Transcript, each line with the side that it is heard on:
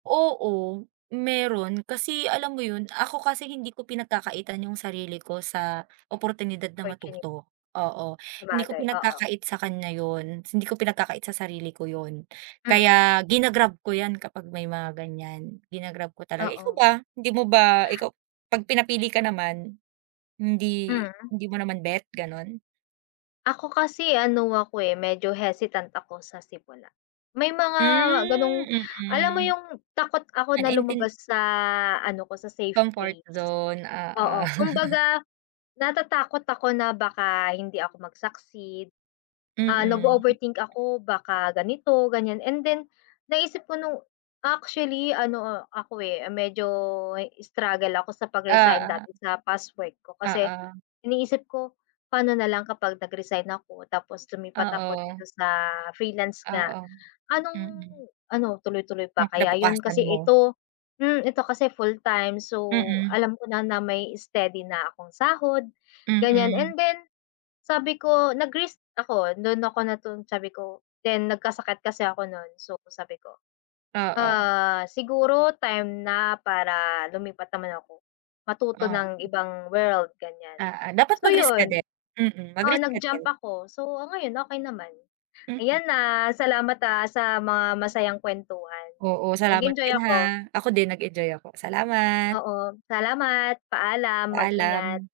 right: Oo, mayron. Kasi alam mo 'yon, ako kasi hindi ko pinagkakaitan yung sarili ko sa oportunidad na
left: Portuni
right: matuto. Oo, hindi ko
left: Sabagay, oo.
right: pinagkakait sa kanya 'yon. Hindi ko pinagkakait sa sarili ko 'yon.
left: Mm.
right: Kaya gina-grab ko 'yan kapag may mga ganiyan, gina-grab ko talaga. Ikaw
left: Oo.
right: ba? Hindi mo ba ikaw 'pag pinapili ka naman, hindi
left: Hmm.
right: hindi mo naman bet, gano'n?
left: Ako kasi ano ako, eh, medyo hesitant ako sa simula. May mga
right: Hmm,
left: ganong alam mo
right: mm.
left: yung takot ako
right: Ah,
left: na
right: naintin
left: lumabas sa ano ko, sa safe
right: Comfort
left: place.
right: zone,
left: Oo,
right: oo.
left: kumbaga natatakot ako na baka hindi ako mag-succeed, ah,
right: Mm.
left: nag-o-overthink ako baka ganito, ganiyan and then naisip ko nung actually ano, ako, eh, medyo struggle ako sa pag-resign dati
right: Oo.
left: sa past work ko kasi
right: Oo.
left: iniisip ko, "Paano nalang kapag nag-resign ako tapos lumipat ako
right: Oo.
left: dito sa freelance nga,
right: Oo.
left: anong
right: Mm.
left: ano, tuloy-tuloy pa
right: Ng
left: kaya 'yon
right: kinabukasan
left: kasi
right: mo.
left: ito hmm, ito kasi full time so,
right: Mm.
left: alam ko na na may steady na akong sahod." ganiyan
right: Mm.
left: and then sabi ko nag-risk ako. Do'n ako natun sabi ko then nagkasakit kasi ako no'n, so sabi ko,
right: Oo.
left: "Ah, siguro time na para lumipat naman ako, matuto
right: Oh.
left: ng ibang world ganiyan."
right: Oo. Dapat
left: so
right: mag-risk ka
left: 'yon.
right: din, mm.
left: Oo,
right: Mag-risk ka
left: nag-jump
right: din.
left: ako. So, ngayon okey naman.
right: Mm.
left: Ayan ha, salamat ha, sa mga masayang kuwentuhan.
right: Oo, salamat
left: Nag-enjoy
right: din,
left: ako.
right: ha. Ako din nag-enjoy ako, salamat.
left: Oo. Salamat. Paalam, mag-ingat.
right: Paalam.